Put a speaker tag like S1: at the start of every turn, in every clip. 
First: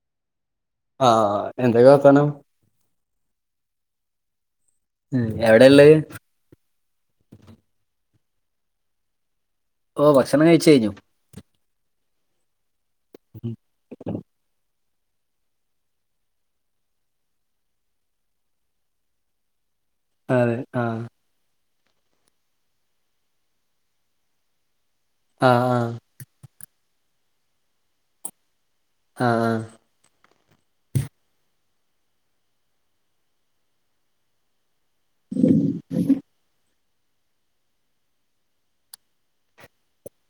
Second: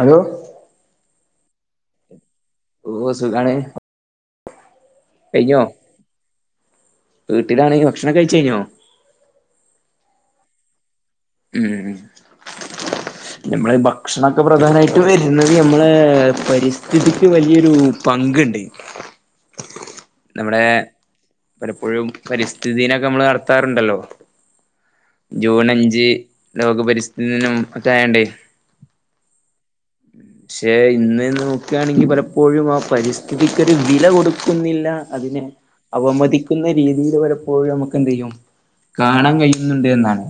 S1: Hello
S2: ആഹ് എന്തൊക്കെ വർത്താനം
S1: ഓഹ് സുഖാണ്
S2: ഉം എവിടേള്ളെത്
S1: വീട്ടിലാണെങ്കി ഭക്ഷണം കഴിച്ചയ്ഞ്ഞോ
S2: ഓഹ് ഭക്ഷണം കയ്ച്ചയ്ഞ്ഞു
S1: ഊം ഞമ്മെള് ഭക്ഷണാെക്കെ പ്രധാനായ് ട്ട് വെര്ന്നെത് ഞമ്മെളേ പരിസ്ഥിതിക്ക് വലിയൊരൂ പങ്ക്ണ്ട്
S2: അതെ
S1: നമ്മെടേ
S2: ആഹ്
S1: പലപ്പോഴും പരിസ്ഥിതി ദിനൊക്കെ നമ്മള് നടത്താറ്ണ്ടല്ലോ
S2: ആഹ്
S1: ജൂൺ
S2: ആഹ്
S1: അഞ്ച് ലോക പരിസ്ഥിതി ദിനം ഒക്കെ ആയാണ്ടേ
S2: ആഹ് ആഹ്
S1: ഉം പക്ഷെ ഇന്ന് നോക്കാണെങ്കി പലപ്പോഴും ആ പരിസ്ഥിതിക്കൊര് വില കൊട്ക്കുന്നില്ലാ അതിനെ അവമതിക്കുന്നെ രീതിയിൽ പലപ്പോഴും നമുക്ക് എന്ത് ചെയ്യും കാണാൻ കഴിയുന്നുണ്ട് എന്നാണ്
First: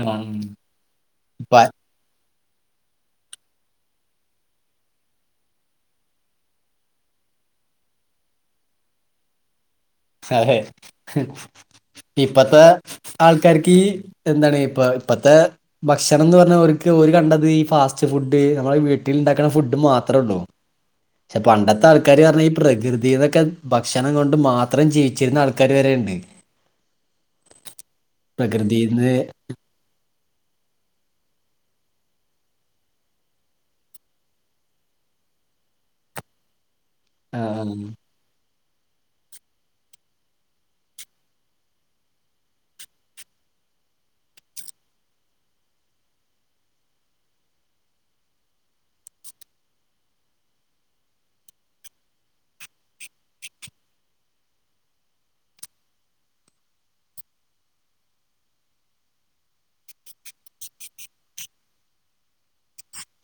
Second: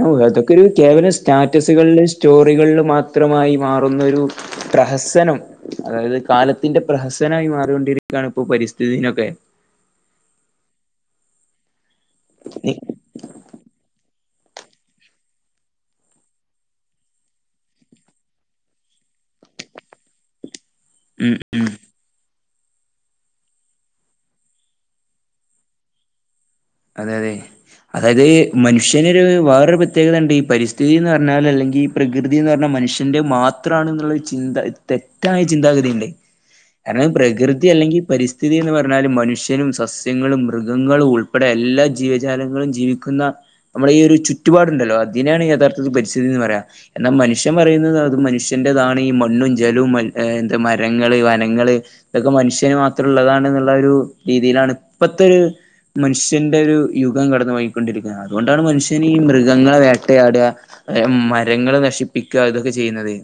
S2: ആഹ്
S1: അതൊക്കെ
S2: ആഹ്
S1: ഒരു കേവലം
S2: പ
S1: സ്റ്റാറ്റസുകളിൽ സ്റ്റോറികളിലും മാത്രമായി മാറുന്നൊരു പ്രഹസനം അതായത് കാലത്തിന്റെ പ്രഹസനായി മാറൊണ്ടിരിക്കുകയാണ് ഇപ്പോ പരിസ്ഥിതി ദിനൊക്കെ
S2: അതെ ഇപ്പത്തെ
S1: നി-
S2: ആൾക്കാർക്ക് എന്താണ് ഇപ്പ ഇപ്പത്തെ ഭക്ഷണം എന്ന് പറഞ്ഞാ അവര്ക്ക് ഓര് കണ്ടത് ഈ ഫാസ്റ്റ് ഫുഡ് നമ്മള വീട്ടിൽ ഉണ്ടാക്കണ ഫുഡ് മാത്ര ഉള്ളൂ
S1: ഉം
S2: പക്ഷെ
S1: ഉം
S2: പണ്ടത്തെ ആൾക്കാര് പറഞ്ഞാ ഈ പ്രകൃതിന്നൊക്കെ ഭക്ഷണം കൊണ്ട് മാത് ത്രം ജീവിച്ചിരുന്ന ആൾക്കാര് വരെയുണ്ട്
S1: അതെ അതെ അതായത് മനുഷ്യന്
S2: പ്രകൃതിന്ന്
S1: ഒരു വേറൊരു പ്ര ത്യേകതയുണ്ട് ഈ പരിസ്ഥിതിന്ന് പറഞ്ഞാൽ അല്ലെങ്കിൽ ഈ പ്രകൃതി എന്ന് പറഞ്ഞാൽ മനുഷ്യന്റെ മാത്രമാണെന്നുള്ളൊരു ചിന്ത തെറ്റായ ചിന്താഗതിയുണ്ട് കാരണം പ്രകൃതി
S2: ആഹ്
S1: അല്ലെങ്കി പരിസ്ഥിതിന്ന് പറഞ്ഞാല് മനുഷ്യനും സസ്യങ്ങളും മൃഗങ്ങളും ഉൾ പ്പെടെ എല്ലാ ജീവജാലങ്ങളും ജീവിക്കുന്ന നമ്മളെ ഈ ഒരു ചുറ്റു പാടുണ്ടല്ലോ അതിനാണ് യഥാത്ഥ പരിസ്ഥിതി എന്ന് പറയാ എന്നാ മനുഷ്യൻ പറയുന്നത് അത് മനുഷ്യന്റതാണ് ഈ മണ്ണും ജലവും എന്ത്‌ മരങ്ങള് വനങ്ങള് ഇതൊക്കെ മനുഷ്യന് മാത്രം ഉള്ളതാണ്ന്നുള്ള ഒരു രീതിയിലാണ് ഇപ്പത്തെ ഒരു മനുഷ്യന്റെരു യുഗം കടന്നു പോയിക്കൊണ്ടിരിക്കുന്നത് അതുകൊണ്ടാണ് മനുഷ്യനീ മൃഗങ്ങളെ വേട്ടയാടുക മരങ്ങള് നശിപ്പിക്കുക ഇതൊക്കെ ചെയ്യുന്നത്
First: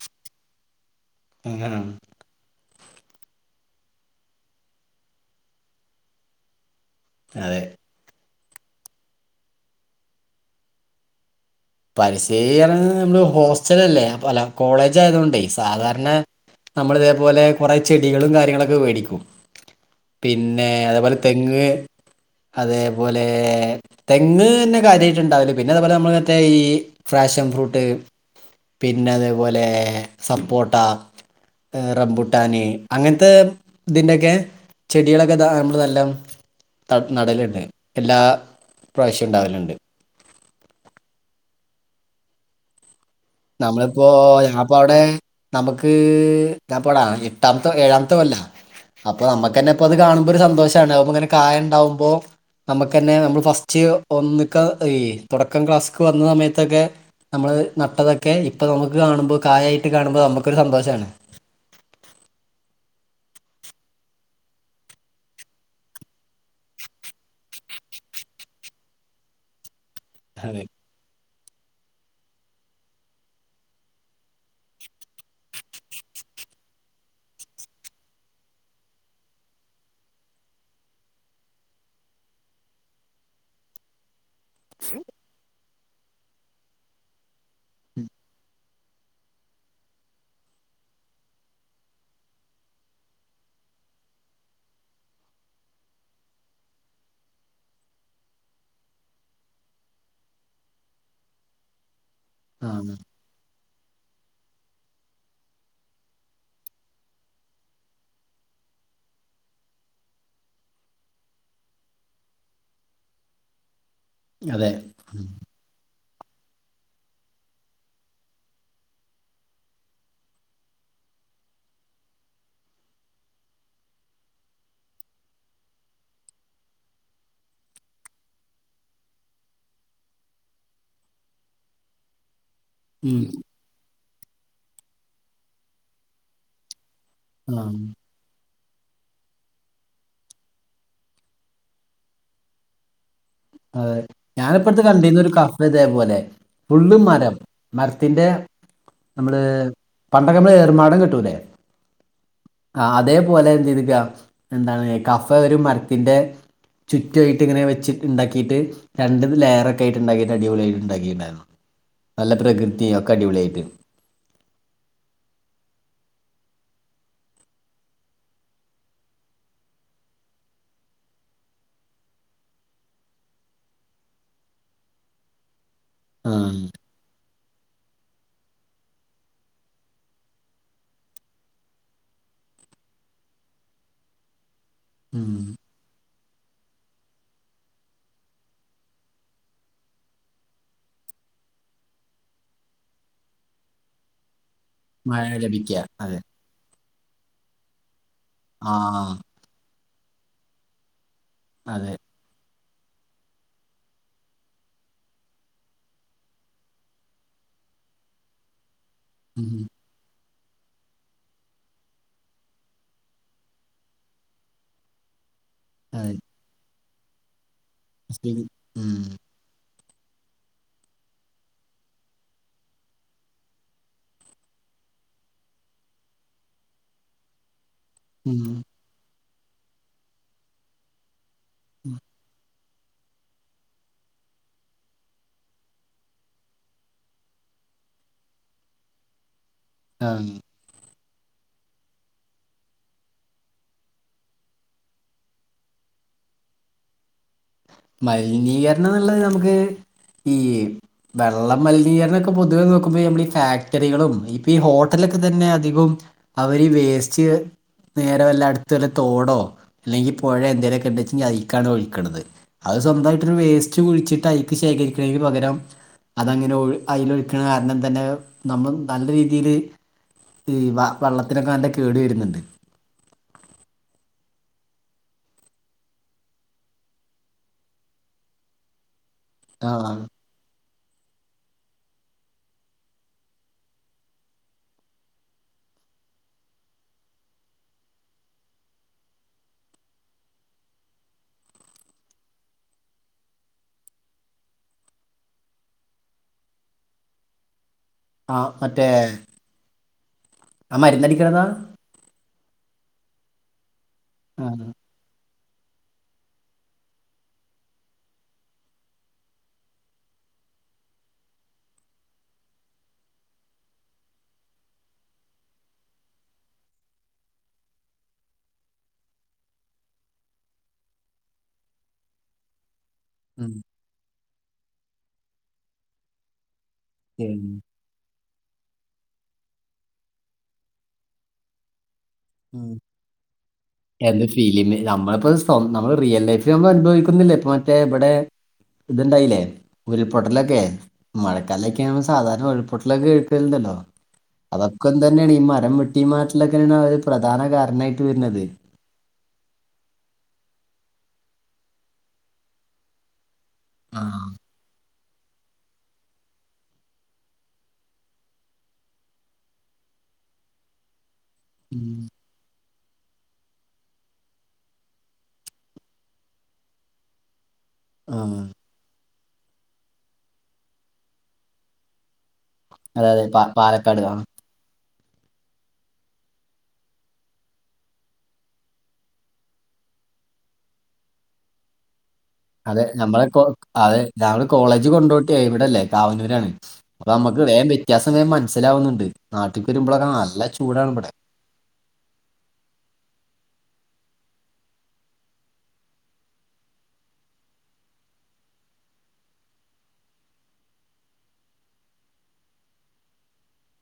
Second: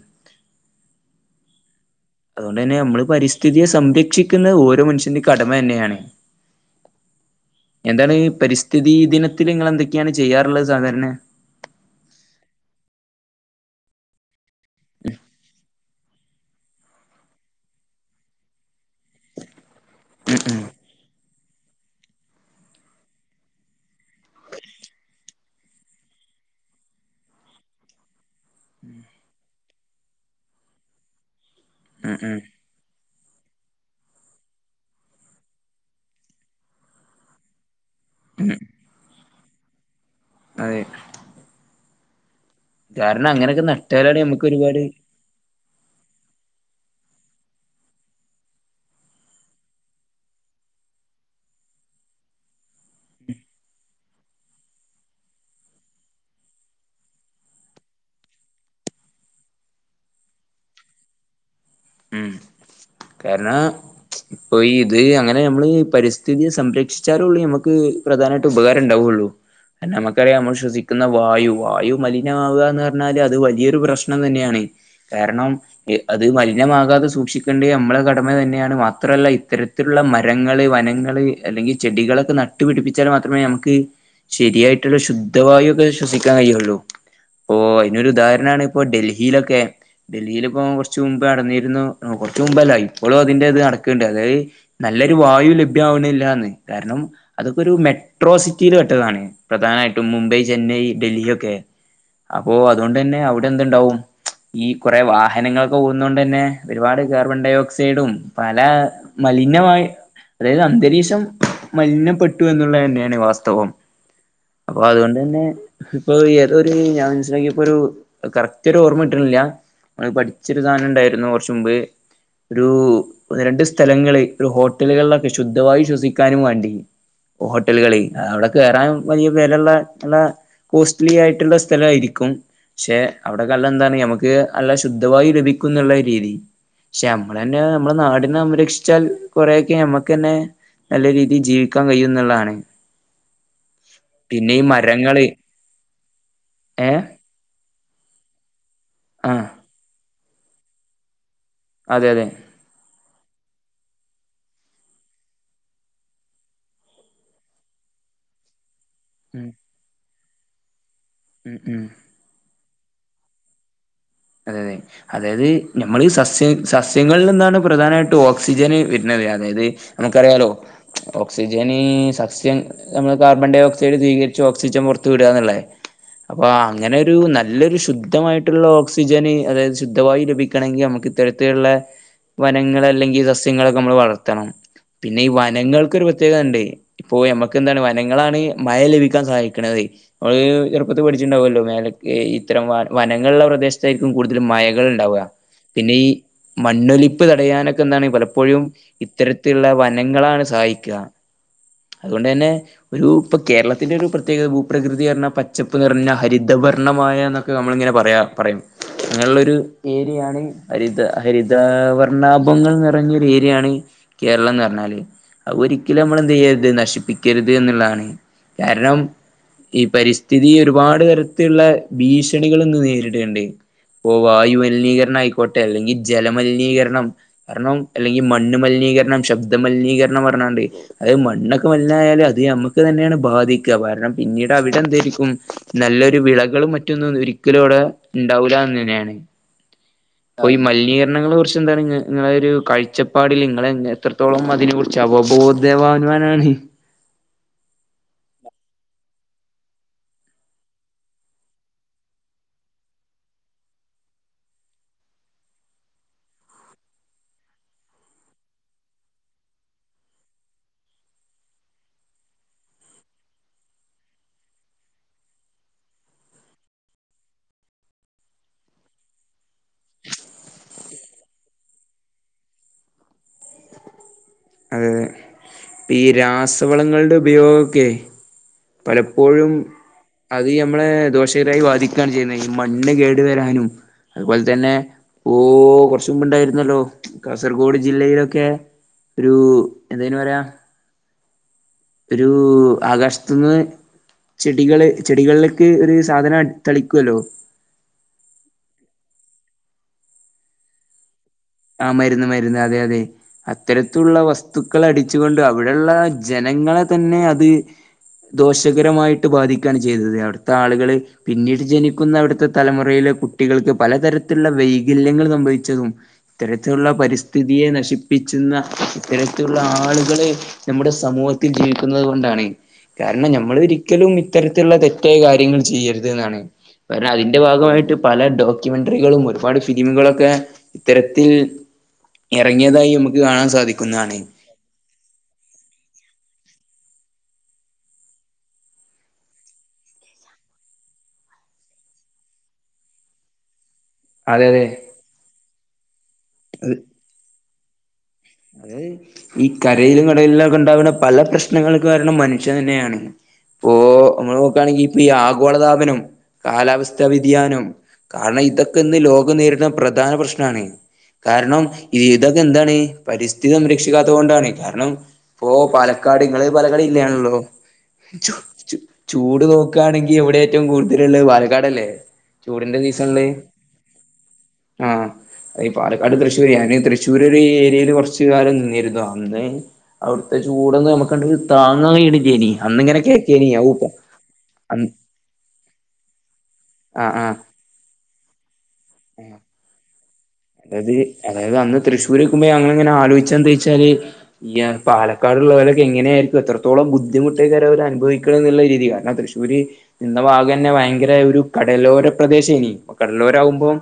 S2: അങ്ങനാണ്
S1: അതുകൊണ്ട് തന്നെ നമ്മള് പരിസ്ഥിതിയെ സംരക്ഷിക്കുന്നത് ഓരോ മനുഷ്യന്റെയും കടമ തന്നെയാണ്
S2: അതെ
S1: എന്താണ് പരിസ്ഥിതി ദിനത്തിൽ നിങ്ങൾ എന്തൊക്കെയാണ് ചെയ്യാറുള്ളത് സാധാരണ
S2: പരിസ്ഥിതി നമ്മള് ഹോസ്റ്റലല്ലേ അല്ല കോളേജ് ആയതുകൊണ്ടേ സാധാരണ നമ്മള് ഇതേപോലെ കോറെ ചെടികളും കാര്യങ്ങളൊക്കെ വേടിക്കും പിന്നെ അതേപോലെ തെങ്ങ് അതേപോലെ തെങ്ങ് തന്നെ കാര്യയിട്ട് ണ്ടാവല് പിന്നെ അതേപോലെ നമ്മള് ക്കെ ഈ ഫ്രഷൻ ഫ്രൂട്ട് പിന്നെ അതേപോലെ സപ്പോട്ട
S1: ഉം ഉം
S2: റമ്പുട്ടാന് അങ്ങനത്തെ ഇതിന്റെക്കെ ചെടികളൊക്കെ ത നമ്മൾ നല്ലാം നടല്ണ്ട് എല്ലാ
S1: ഉം
S2: പ്രാവശ്യം ഇണ്ടാവലുണ്ട്
S1: അതെ കാരണം അങ്ങനെ
S2: നമ്മളിപ്പോ ഞാനിപ്പ അവിടെ നമക്ക് ഞാനിപ്പളാ എട്ടാമത്തെ ഏഴാമത്ത കൊല്ല അപ്പൊ നമ്മക്ക് ന്നെ ഇപ്പ അത് കാണുമ്പോ ഒരു സന്തോഷാണ് അത് ഇപ്പ ഇങ്ങനെ കായ ഇണ്ടാകുമ്പൊ നമക്കന്നെ നമ്മൾ ഫസ്റ്റ് ഒന്നിക്ക [unintelligible] തുടക്കം ക്ലാസ് വന്ന സമയത്തൊക്കെ നമ്മള് നട്ടതൊക്കെ ഇപ്പൊ നമക്ക് കാണുമ്പോ കായായിട്ട് കാണുമ്പോ നമുക്കൊരു സന്തോഷാണ്
S1: ഉം കാരണം ഇപ്പൊ ഈ ഇത് അങ്ങനെ നമ്മള് പരിസ്ഥിതിയെ സംരക്ഷിച്ചാലേ ഉള്ളൂ നമക്ക് പ്രധാനയിട്ട് ഉപകാരം ഉണ്ടാവുള്ളു അയിന് നമ്മക്ക് അറിയ നമ്മള്
S2: അതെ
S1: ശ്വസി ക്കുന്ന വായു വായു മലിനാവുക എന്ന് പറഞ്ഞാല് അത് വലിയൊരു പ്രശ്നം തന്നെയാണ് കാരണം അത് മലിനമാകാതെ സൂക്ഷിക്കണ്ടേ നമ്മളെ കടമ തന്നെയാണ് മാത്രല്ല ഇത്തരത്തിലുള്ള മരങ്ങള് വനങ്ങള് അല്ലെങ്കി ചെടികളൊക്കെ നട് ട്ടുപിടിപ്പിച്ചാൽ മാത്രമേ നമക്ക് ശരിയായിട്ടുള്ള ശുദ്ധവായു ഒക്കെ ശ്വസിക്കാൻ കഴിയുള്ളൂ ഓഹ് അയ്നൊരുദാഹരണാണ് ഇപ്പൊ ഡൽഹിയിലൊക്കെ ഡൽഹിയില്പ്പം കൊർച്ച് മുമ്പ് നടന്നിരുന്നു കൊർച്ച മുമ്പല്ല ഇപ്പളും അതിന്റെ ത് നട്ക്ക്ണ്ട് അതായത് നല്ലൊരു വായു ലഭ്യാവ്ണില്ലാന്ന് കാരണം അതൊക്കെ ഒരു മെട്രോസിറ്റില് പെട്ടതാണ് പ്രധാനായിട്ടും മുംബൈ ചെന്നൈ ഡൽഹി ഒക്കെ അപ്പൊ
S2: ആഹ്
S1: അതുകൊണ്ടന്നെ അവിടെ എന്തുണ്ടാവും ഈ കൊറേ വാഹനങ്ങളൊക്കെ പോകുന്നോണ്ടന്നെ ഒരുപാട് കേർബണ്ടോയോക് ക്സൈഡും പല മലിനമായി അതായത് അന്തരീക്ഷം മലിനപ്പെട്ടു എന്നുള്ളത് തന്നെയാണ് വാസ്തവം
S2: അതെ
S1: അപ്പൊ അതുകൊണ്ടന്നെ ഇപ്പൊ ഏതോര് ഞാൻ മനസ്സിലാക്കിയപ്പൊരു കറക്റ്റ് ഒരു ഓർമ്മ കിട്ട്ണില്ല നമ്മ പഠിച്ചൊരു സാധനം ഇ ണ്ടായിരുന്നു കൊർച്ച് മുമ്പ് ഒരു ഒന്ന് രണ്ട് സ്ഥലങ്ങള് ഒരു ഹോട്ടലുകളിലൊക്കെ ശുദ്ധവായു ശ്വസിക്കാനും വേണ്ടി ഹോട്ടലുകളി അവടെ കേറാൻ വലിയ വെലള്ള എല്ല കോസ്റ്റ്ലി ആയിട്ട്ള്ള സ്ഥലവായിരിക്കും പക്ഷെ
S2: ഉം
S1: അവിടെക്കെല്ലാം എന്താണ് നമക്ക് അല്ല ശുദ്ധവായു ലഭിക്കും ന്നുള്ള രീതി ക്ഷേ നമ്മള തന്നെ
S2: ആഹ്
S1: നമ്മുടെ നാടിനെ സംരക്ഷിച്ചാൽ കൊറേയൊക്കെ ഞമ്മക്കന്നെ നല്ല രീതിയിൽ ജീവിക്കാൻ കഴിയുംന്ന്ള്ളതാണ്
S2: അതെ ഞാന്പ്പട്ത്
S1: മരങ്ങള്
S2: കണ്ടിന്നൊരു കഫെ ഇതേ പോലെഫുള്ള്
S1: ഏഹ്
S2: മരം മരത്തിന്റെ നമ്മള്
S1: ആഹ്
S2: പണ്ടക്കമ്മള് ഏർമാടം കെട്ടൂലേ
S1: അതെ യതെ
S2: ആ അതേപോലെ എന്ത് ചെയ്തിക്ക എന്താണ് കഫെ ഒരു മരത്തിന്റെ ചുറ്റുഅയ്ട്ട്ങ്ങനെ വെച്ച് ണ്ടാക്കിട്ട് രണ്ട്
S1: ഉം
S2: ണലെയറൊക്കാക്കിറ്റ് ണ്ടാക്കിട്ട് അടിപൊളി ആയിട്ട്ണ്ടാക്കി ഇണ്ടായിരുന്നു
S1: ഉം ഉം
S2: നല്ല പ്രകൃതി ഒക്കടിപൊളിയായിട്ട്
S1: അതെ അതെ അതായത് നമ്മളീ സസ്യ സസ്യങ്ങളിൽ നിന്നാണ് പ്രധാനമായിട്ട് ഓക്സിജന് വര്ന്നത് അതായത് നമുക്കറിയാലോ ഓക്സിജനി സസ്യം നമ്മളെ കാർബൺ ഡയോക്സൈഡ് സ്വീകരിച്ച് ഓക്സിജൻ പുറത്തു വിടാന്ന്ള്ളെ
S2: ആ
S1: അപ്പൊ അങ്ങനെരു നല്ലൊരു ശുദ്ധമായിട്ടുള്ള ഓക് സിജന് അതായത് ശുദ്ധവായു ലഭിക്കണമെങ്കി നമുക്ക് ഇത്തരത്തിലുള്ള വനങ്ങൾ അല്ലെങ്കിൽ സസ്യങ്ങളൊക്കമ്മള് വളർത്തണം പിന്നെ ഈ
S2: ഉം.
S1: വനങ്ങൾക്ക് രു പ്രത്യേകതണ്ട് ഇപ്പോ ഞമ്മക്കെന്താണ് വനങ്ങളാണ് മഴ ലഭിക്കാൻ സഹായിക്കണത് അഹ് ചെറുപ്പത്ത് പഠിച്ചിുണ്ടാവുമല്ലോ മേലക് ഇത്തരം വ വനങ്ങൾള്ള പ്രദേശ ത്തായിരിക്കും കൂടുതലും മയകള്ണ്ടാവുക.
S2: മഴ ലഭിക്കുക
S1: പിന്നെ ഈ
S2: അതെ
S1: മണ്ണൊലിപ്പ് തടയാനൊക്കെന്താണ് പല പ്പോഴും
S2: ആ
S1: ഇത്തരത്തിലുള്ള വനങ്ങളാണ് സഹായിക്കാ
S2: അതെ
S1: അതുകൊണ്ട് തന്നെ ഒരു പ്പൊ കേരളത്തിന്റെ ഒരു പ്രത്യേകത ഭൂപ്രകൃതിർഞ്ഞ പച്ചപ്പ് നിറഞ്ഞ ഹരിതവർണമായ നമ്മളിങ്ങനെ പറയാ പറയും അങ്ങനെള്ളൊരു
S2: ഉം.
S1: ഏരിയാണ് ഹരിത ഹരിത വർണ്ണാഭങ്ങൾ നിറഞ്ഞൊരു ഏരിയാണ് കേരളം ന്ന് പർഞ്ഞാല് അഹ് ഒരിക്കലും
S2: അതെ
S1: നമ്മളെന്തെയ്യര്ത് നശിപ്പിക്കര്ത് എന്നുള്ളതാണ് കാരണം
S2: ഉം.
S1: ഈ പരിസ്ഥിതി ഒരുപാട് തരത്തിലുള്ള ഭീഷണികൾ ഇന്ന് നേരിട്ണ്ട് ഓ വായുമലിനീകരണായിക്കോട്ടെ അല്ലെങ്കി ജലമലിനീകരണം കാരണം അല്ലെങ്കിൽ
S2: ഉം.
S1: മണ്ണ് മലിനീകരണം ശബ്ദ മലിനീകരണം പർഞ്ഞാണ്ട് അത് മണ്ണൊക്കെ മലിനായാലും അത് നമ്മക്ക് തന്നെയാണ് ബാധിക്കുക കാരണം പിന്നീട് അവിടെ എന്തായിരിക്കും നല്ലൊരു വിളകളും മറ്റൊന്നും ഒരിക്കലും അവിടെ ഉണ്ടാവൂല എന്ന് തന്നെയാണ്
S2: ആഹ്
S1: അപ്പ മലിനീകരണങ്ങളെ കുറിച്ച് എന്താണ് നിങ്ങളെ ഒരു കാഴ്ചപ്പാടിൽ നിങ്ങളെ എത്രത്തോളം അതിനെരു [unintelligible]
S2: മലിനീകരണം എന്നുള്ളത് നമുക്ക് ഈ വെള്ള മലിനീകരണം ഒക്കെ പൊതുവെ നോക്കുമ്പോ നമ്മൾ ഈ ഫാക്ടറികളും ഈ ഹോട്ടലൊക്കെ തന്നെ അധികം അവര് ഈ വേസ്റ്റ് നേരെ വല്ല അടുത്ത വല്ല തോടോ അല്ലെങ്കിൽ പുഴ എന്തേങ്കലുക്കെ ഇണ്ടെങ്കിൽ അതിക്കാണ് ഒഴിക്കണത് അത് സ്വന്തമായിട്ടൊരു വേസ്റ്റ് കുഴിച്ചിട്ട് ഐക്ക് ശേഖരിക്ക്‌ണതിന് പകരം അതങ്ങനെ ഒഴു അതിൽ ഒഴിക്കണ കാരണം തന്നെ നമ്മ നല്ല രീതിൽ ഈ വ വെള്ളത്തിനൊക്കെ നല്ല കേട് വരുന്നുണ്ട്
S1: അതെതെ ഇപ്പ ഈ രാസവളങ്ങളുടെ ഉപയോഗക്കെ പലപ്പോഴും
S2: ആ
S1: അത് നമ്മളെ ദോഷകരായി വാദിക്കുകയാണ് ചെയ്യുന്നത് ഈ മണ്ണ് കേടു വരാനും അതുപോലെ തന്നെ ഓ കുറച്ചു മുമ്പ് ഉണ്ടായിരുന്നല്ലോ കാസർഗോഡ് ജില്ലയിലൊക്കെ ഒരു എന്തേയ്ന് പറയാ ഒരു ആകാശത്തിന്ന് ചെടികള് ചെടികളിലേക്ക് ഒരു സാധനം തളിക്കുവല്ലോ
S2: ആഹ് മറ്റേ ആഹ് മരുന്നടിക്കണ്താ
S1: ആഹ് മരുന്ന് മരുന്ന് അതെ അതെ അത്തരത്തുള്ള
S2: ആ
S1: വസ്തുക്കൾ അടി ച്ച് കൊണ്ട് അവിടെള്ള ജനങ്ങളെ തന്നെ അത് ദോഷകരമായിട്ട് ബാധിക്കാണ് ചെയ്തത് അവിടുത്തെ ആളുകള്. പിന്നീട് ജനിക്കുന്ന അവിടുത്തെ തലമുറയിലെ കുട്ടികൾക്ക് പലതരത്തിലുള്ള വൈകല്യങ്ങൾ സംഭവിച്ചതും. ഇത്തരത്തിലുള്ള പരിസ്ഥിതിയെ നശിപ്പിച്ചുന്ന ഇത്തരത്തിലുള്ള ആളുകളെ. നമ്മുടെ സമൂഹത്തിൽ ജീവിക്കുന്നത് കൊണ്ടാണ്. കാരണം
S2: ഉം.
S1: ഞമ്മൾ ഒരിക്കലും ഇത്തരത്തിലുള്ള തെറ്റായ കാര്യങ്ങൾ ചെയ്യരുത് ന്നാണ്. കാരണം അതിന്റെ
S2: ശരി.
S1: ഭാഗമായിട്ട് പല ഡോക്യുമെന്ററികളും ഒരുപാട് ഫിലിമുകളൊക്കെ. ഇത്തരത്തിൽ ഇറങ്ങിയതായി നമുക്ക് കാണാൻ സാധിക്കുന്നതാണ്.
S2: ഫിലിമി നമ്മളിപ്പ നമ്മൾ റിയൽ ലൈഫിൽ നമ്മൾ അനുഭവിക്കുന്നില്ല ഇപ്പൊ മറ്റേ ഇവിടെ. ഇത്ണ്ടായില്ലേ ഉരുൾപൊട്ടലൊക്കെ. മഴക്കാലൊക്കെ ആകുമ്പോ സാധാരണ ഉരുൾപൊട്ടലൊക്കെ കേൾക്കലുണ്ടല്ലോ.
S1: അതെ അതെ
S2: അതൊക്കെന്തെന്നേണ് ഈ മരം വെട്ടി
S1: അത്
S2: മാറ്റിലൊക്കെയാണ് ഒരു പ്രധാന കാരണമായിട്ട് വരുന്നത്.
S1: ഈ കരയിലും കടയിലിലും ഒക്കെ ഉണ്ടാവുന്ന പല പ്രശ്നങ്ങൾക്ക് കാരണം മനുഷ്യൻ തന്നെയാണ്.
S2: ആ
S1: ഓഹ് നമ്മൾ നോക്കയാണെങ്കിൽ ഇപ്പൊ ഈ ആഗോളതാപനം കാലാവസ്ഥ വ്യതിയാനം. കാരണം ഇതൊക്കെ ഇന്ന് ലോകം നേരിടുന്ന പ്രധാന പ്രശ്നാണ് കാരണം ഇതൊക്കെ എന്താണ്. പരിസ്ഥിതി സംരക്ഷിക്കാത്ത കൊണ്ടാണ് കാരണം ഇപ്പൊ പാലക്കാട് ഇങ്ങൾ പലക്കാട് ജില്ലാണല്ലോ. ചു
S2: ഉം.
S1: ചു ചൂട് നോക്കാണെങ്കി എവിടെ ഏറ്റവും കൂടുതലുള്ളത് പാലക്കാടല്ലേ. ചൂടിന്റെ
S2: അതെ അതെ
S1: സീസൺല്.
S2: പാ- പാലക്കാട് ആ
S1: ആഹ് ഈ പാലക്കാട് തൃശ്ശൂര് ഞാൻ തൃശൂര് ഒരു ഏരിയയില്. കുറച്ച്കാലം നിന്നിരുന്നു അന്ന് അവിടുത്തെ ചൂടന്ന് നമുക്കണ്ട് താങ്ങാൻ കഴിയണ്ല്ലേനി.
S2: അതെ നമ്മളിപ്പോ അതെ രാവിലെ കോളേജ്
S1: അന്ന്
S2: കൊണ്ടോട്ടി ഇവിടെല്ലേ കാവനൂരാണ്. അപ്പൊ
S1: ആഹ്
S2: നമ്മുക്ക്
S1: ആഹ്
S2: വേം വ്യത്യാസം വേം മനസ്സിലാവുന്നുണ്ട് നാട്ടിൽക്ക് വരുമ്പോളൊക്കെ നല്ല. ചൂടാണ്
S1: അതായത്
S2: ഇവിടെ
S1: അതായത് അന്ന് തൃശ്ശൂർ നിക്കുമ്പോ ഞങ്ങൾ ഇങ്ങനെ ആലോചിച്ചത് എന്തയ്‌ച്ചാല്. ഈ പാലക്കാട് ള്ളവരൊക്കെ എങ്ങനെയായിരിക്കും എത്രത്തോളം ബുദ്ധിമുട്ടേക്കാരം അവര് അനുഭവിക്കണം എന്നുള്ള രീതി കാരണം തൃശൂര് നിന്ന ഭാഗന്നെ ഭയങ്കര ഒരു കടലോര പ്രദേശേനി കടലോരാവുമ്പം.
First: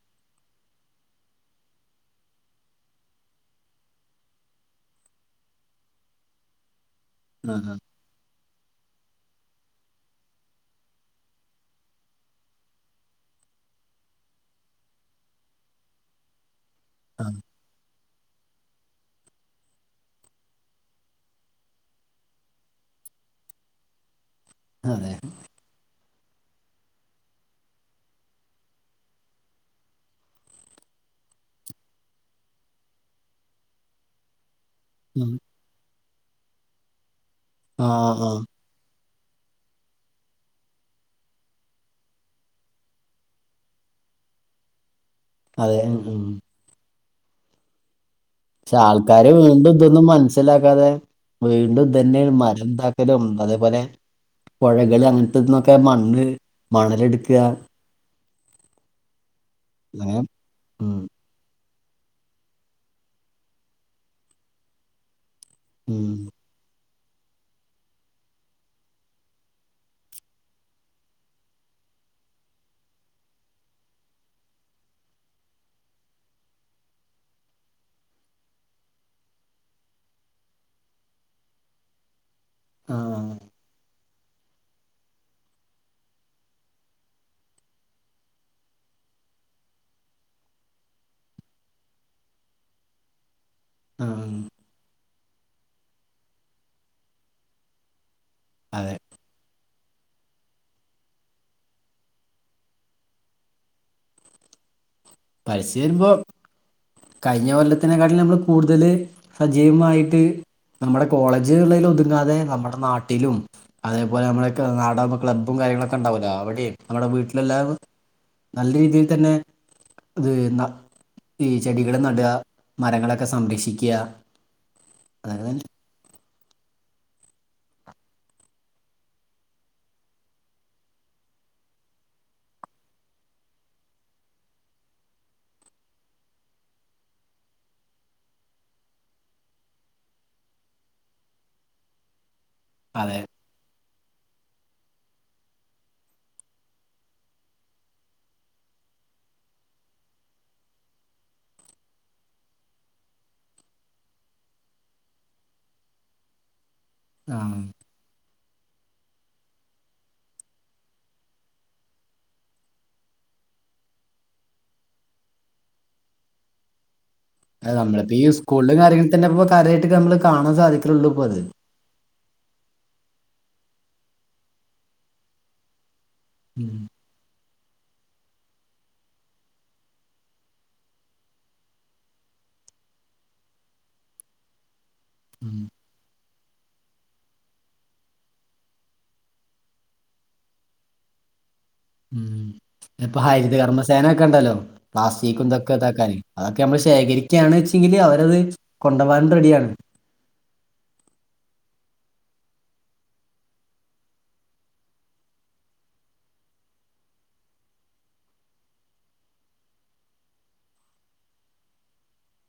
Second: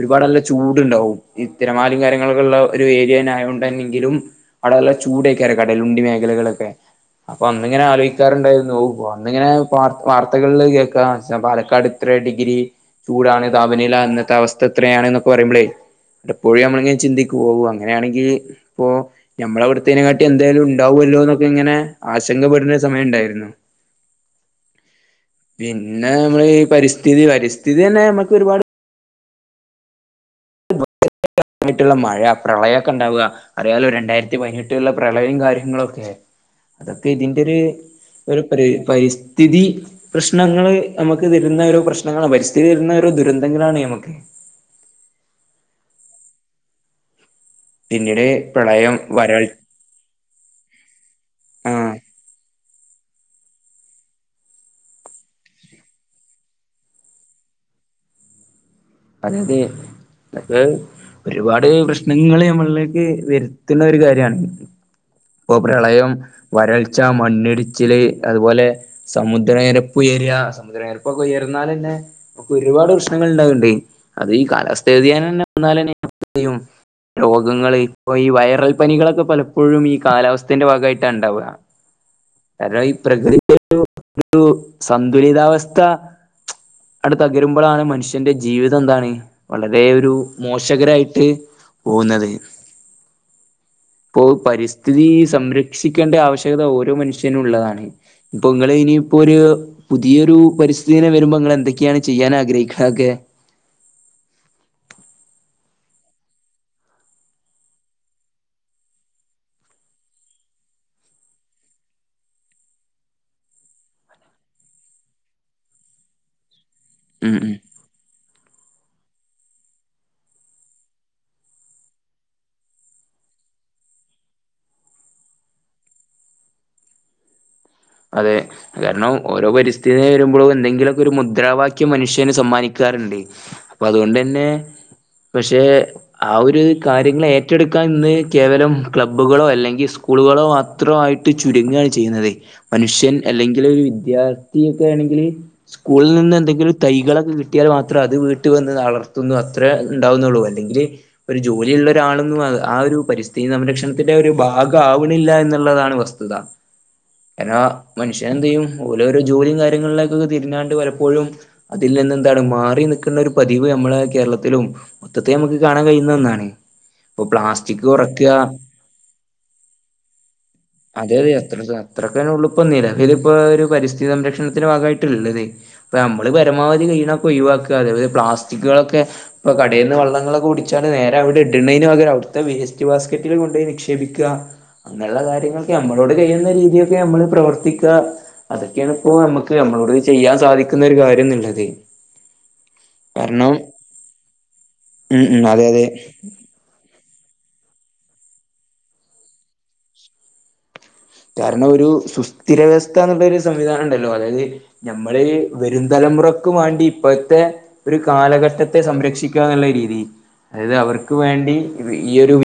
S1: ഒരുപാട് നല്ല ചൂട്ണ്ടാവും ഈ തിരമാലയും കാര്യങ്ങളൊക്കെ ഇള്ള ഒരു ഏരിയ ആയോണ്ടന്നെങ്കിലും. അവിടെ നല്ല ചൂടേക്കാരം കടലുണ്ടി മേഖലകളൊക്കെ അപ്പൊ
S2: ആ, ആ.
S1: അന്നിങ്ങനെ ആലോയി ക്കാറുണ്ടായിരുന്നു ഓഹ് അന്നിങ്ങനെ വാർ വാർത്തകളില് കേൾക്കാ പാലക്കാട് ഇത്ര ഡിഗ്രി. ചൂടാണ് താപനില അന്നത്തെ അവസ്ഥ ഇത്രയാണ് എന്നൊക്കെ പറയുമ്പളേ. പലപ്പോഴും നമ്മളിങ്ങനെ ചിന്തിക്കു ഓഹ് അങ്ങനെയാണെങ്കില് ഇപ്പോ ഞമ്മളെ എവട്ത്തേനെക്കാട്ടി എന്തായാലും ഇണ്ടാവുമല്ലോ എന്നൊക്കെ ഇങ്ങനെ ആശങ്കപ്പെടുന്ന ഒരു സമയം ഇണ്ടായിരുന്നു.
S2: അതെ.
S1: പിന്നെ നമ്മള് ഈ പരിസ്ഥിതി പരിസ്ഥിതി തന്നെ നമ്മക്ക് ഒരുപാട് [unintelligible] മഴ പ്രളയക്കെണ്ടാവാ. അറിയാലോ രണ്ടായിരത്തി പതിനെട്ടിലുള്ള
S2: ഉം.
S1: പ്രളയം കാര്യങ്ങളും ഒക്കെ. അതൊക്കെ ഇതിന്റെ ഒരു
S2: ആ ആ
S1: ഒരു പരി പരിസ്‌ത് സ്ഥിതി പ്രശ്നങ്ങള് നമുക്ക് തരുന്ന ഓരോ പ്രശ്നങ്ങളാണ് പരിസ്ഥിതി തരുന്ന ഓരോ ദുരന്തങ്ങളാണ് നമക്ക്.
S2: അതെ ഉം ഉം.
S1: പിന്നീട്.
S2: പക്ഷെ
S1: പ്രളയം
S2: ആൾക്കാര്
S1: വരൾ
S2: വീണ്ടും ഇതൊന്നും മനസ്സിലാക്കാതെ വീണ്ടും
S1: ആഹ്
S2: ഇതന്നേണ് മരം മുറിക്കലും അതേപോലെ പുഴകൾ അങ്ങനത്തെ ഇത് ന്നൊക്കെ മണ്ണ് മണലെടുക്കാ.
S1: അതായത്
S2: അങ്ങനെ
S1: ഇതൊക്കെ
S2: ഉം
S1: ഒരുപാട് പ്രശ്നങ്ങള് നമ്മളിലേക്ക് വരുത്തുന്ന ഒരു കാര്യാണ്. ഇപ്പൊ പ്രളയം,
S2: ഉം
S1: വരൾച്ച, മണ്ണിടിച്ചില്, അതുപോലെ. സമുദ്രനിരപ്പ് ഉയരാ സമുദ്രനിരപ്പൊക്കെ ഉയർന്നാലന്നെ നമുക്ക് ഒരുപാട് പ്രശ്നങ്ങൾ ഇണ്ടാവ്ണ്ട്. അത് ഈ കാലസ്ഥ വ്യതിയാനം തന്നെ വന്നാലെന്നെ നമ്മള് എന്തെയ്യും. രോഗങ്ങള് ഇപ്പൊ ഈ വൈറൽ പനികളൊക്കെ പലപ്പോഴും ഈ കാലാവസ്ഥന്റെ ഭാഗമായിട്ടാ ഇണ്ടാവ. കാരണം ഈ
S2: ആ
S1: പ്രകൃതി ഒരു സന്തുലിതാവസ്ഥ. ആണ്ട് തകരുമ്പളാണ് മനുഷ്യന്റെ ജീവിത തം എന്താണ് വളരെ ഒരു മോശകരായിട്ട് പോകുന്നത്.
S2: ആ
S1: അപ്പോ പരിസ്ഥിതി സംരക്ഷിക്കേണ്ട ആവശ്യകത ഓരോ മനുഷ്യനും ഉള്ളതാണ് ഇപ്പൊ ഇങ്ങള്
S2: അതെ
S1: എനിയും ഇപ്പൊരു പുതിയൊരു പരിസ്ഥിതി ദിനം വരുമ്പോ ഇങ്ങളെന്തൊക്കെയാണ് ചെയ്യാനാഗ്രഹിക്ക്ണെ ഒക്കെ?
S2: പരിസ്ഥിതി വരുമ്പോ കഴിഞ്ഞ കൊല്ലത്തിനേക്കാട്ടിലും നമ്മള് കൂടുതല് സജീവമായിട്ട് നമ്മളെ കോളേജുകളില് ഒതുങ്ങാതെ നമ്മുടെ നാട്ടിലും അതേപോലെ നമ്മളെ നാടവുമ്പോ ക്ലബ്ബും കാര്യങ്ങളൊക്കെ ഇണ്ടാവൊല്ലോ അവിടെം നമ്മടെ
S1: ഉം ഉം
S2: വീട്ടിലെല്ലാവരും നല്ല രീതിയിൽ തന്നെ ഇത് ഈ ചെടികൾ നട മരങ്ങളൊക്കെ സംരക്ഷിക്ക അതക്കെ ത്തന്നെ
S1: അതെ കാരണം ഓരോ പരിസ്ഥിതിദിനം വരുമ്പളും എന്തെങ്കിലൊക്കൊരു മുദ്രാവാക്യം മനുഷ്യന് സമ്മാനിക്കാറുണ്ട് അപ്പൊ അതുകൊണ്ടെന്നെ പക്ഷെ ആഹ് ഒരു കാര്യങ്ങള് ഏറ്റെടുക്കാൻ ഇന്ന് കേവലം ക്ലബ്ബുകളോ അല്ലെങ്കി സ് കൂളുകളോ മാത്രോ ആയിട്ട് ചുരുങ്ങാണ് ചെയ്യുന്നത് മനുഷ്യൻ
S2: അതെ
S1: അല്ലെങ്കിലൊരു വിദ്യാർ ത്ഥി ഒക്കെയാണെങ്കില് സ്കൂളിൽ നിന്ന് എന്തെങ്കിലും തൈകളൊക്കെ കിട്ടിയാല് മാത്രെ അത് വീട്ട് വന്ന് വളർത്തുന്നു അത്രെ ഇണ്ടാവുനന്നൊള്ളൂ അല്ലെങ്കില് ഒരു ജോലിയുള്ളരാളൊന്നും അ ആഹ് ഒരു പരിസ്ഥിതി സംരക്ഷണത്തിന്റെ ഒരു ഭാഗം ആവ്ണില്ല എന്നുള്ളതാണ് വസ്തുത എരാ
S2: ആഹ്
S1: മനുഷ്യനെന്തേയ്യും ഓലോരോ ജോലിയും കാര്യങ്ങളിലേക്കൊക്കെ തിരിഞ്ഞാണ്ട് പലപ്പോഴും അതിൽ നിന്ന് എന്താണ് മാറി നിക്കുന്ന ഒരു പതിവ് നമ്മള കേരളത്തിലും മൊത്തത്തി നമുക്ക് കാണാൻ കഴിയുന്ന ഒന്നാണ് ഇപ്പൊ പ്ലാസ്റ്റിക് കൊറക്ക
S2: പിന്നെപ്പൊ കര്യായിട്ട് നമ്മള് കാണാൻ സാധി
S1: അതെര് എത്ര സ അത്രൊക്കെന്നുള്ളുപ്പ നിലവിലിപ്പോ ഒരു പരിസ്ഥിതി സംരക്ഷണത്തിന്റെ ഭാഗമായിട്ട്ള്ളതെ പ്പ നമ്മള്
S2: ഉം
S1: പരമാവധി കഴിണൊക്കോഴിവാക്ക അതത് പ്ലാസ്റ്റിക്കുകളൊക്കെ ഇപ്പൊ കടെന്ന് വള്ളങ്ങളൊക്കെ കുടിച്ചാണ്ട് നേരെ അവിടെ ഇട്ണെയ്ന് പകരം അവുട്ത്തെ വേസ്റ്റ് ബാസ്കറ്റുകളിൽ കൊണ്ടെയി നിക്ഷേപിക്ക അങ്ങനെള്ള
S2: ഉം
S1: കാര്യങ്ങൾക്കെ നമ്മളോട് കെയ്യുന്ന രീതിയൊക്കെ നമ്മള് പ്രവർത്തിക്ക അതൊക്കെയാണ് ഇപ്പോ നമ്മക്ക് നമ്മളോട് ചെയ്യാൻ സാധിക്കുന്നെ ഒരു കാര്യംന്ന്ള്ളത്
S2: ഉം ഇപ്പൊ ഹരിത കർമ്മസേനൊക്കെ ഉണ്ടല്ലോ
S1: ഉം ഉം അതെ
S2: പ്ലാസ്റ്റികുംന്തൊക്കെ
S1: അതെ
S2: ഇതാക്കാന് അതൊക്കെ നമ്മൾ ശേഖരിക്കാണെച്ചെങ്കിൽ അവരത് കൊണ്ടവാൻ റെഡിയാണ്
S1: കാരണം ഒരു സുസ്ഥിരവ്യവസ്ഥ ന്നുള്ളോരു സംവിധാനണ്ടല്ലോ അതായത് ഞമ്മള് വരും തലമുറക്കുവാണ്ടി ഇപ്പത്തെ ഒരു കാലഘട്ടത്തെ സംരക്ഷിക്കാന്നുള്ള രീതി അതായത് അവർക്ക് വേണ്ടി ഈ ഒരു വി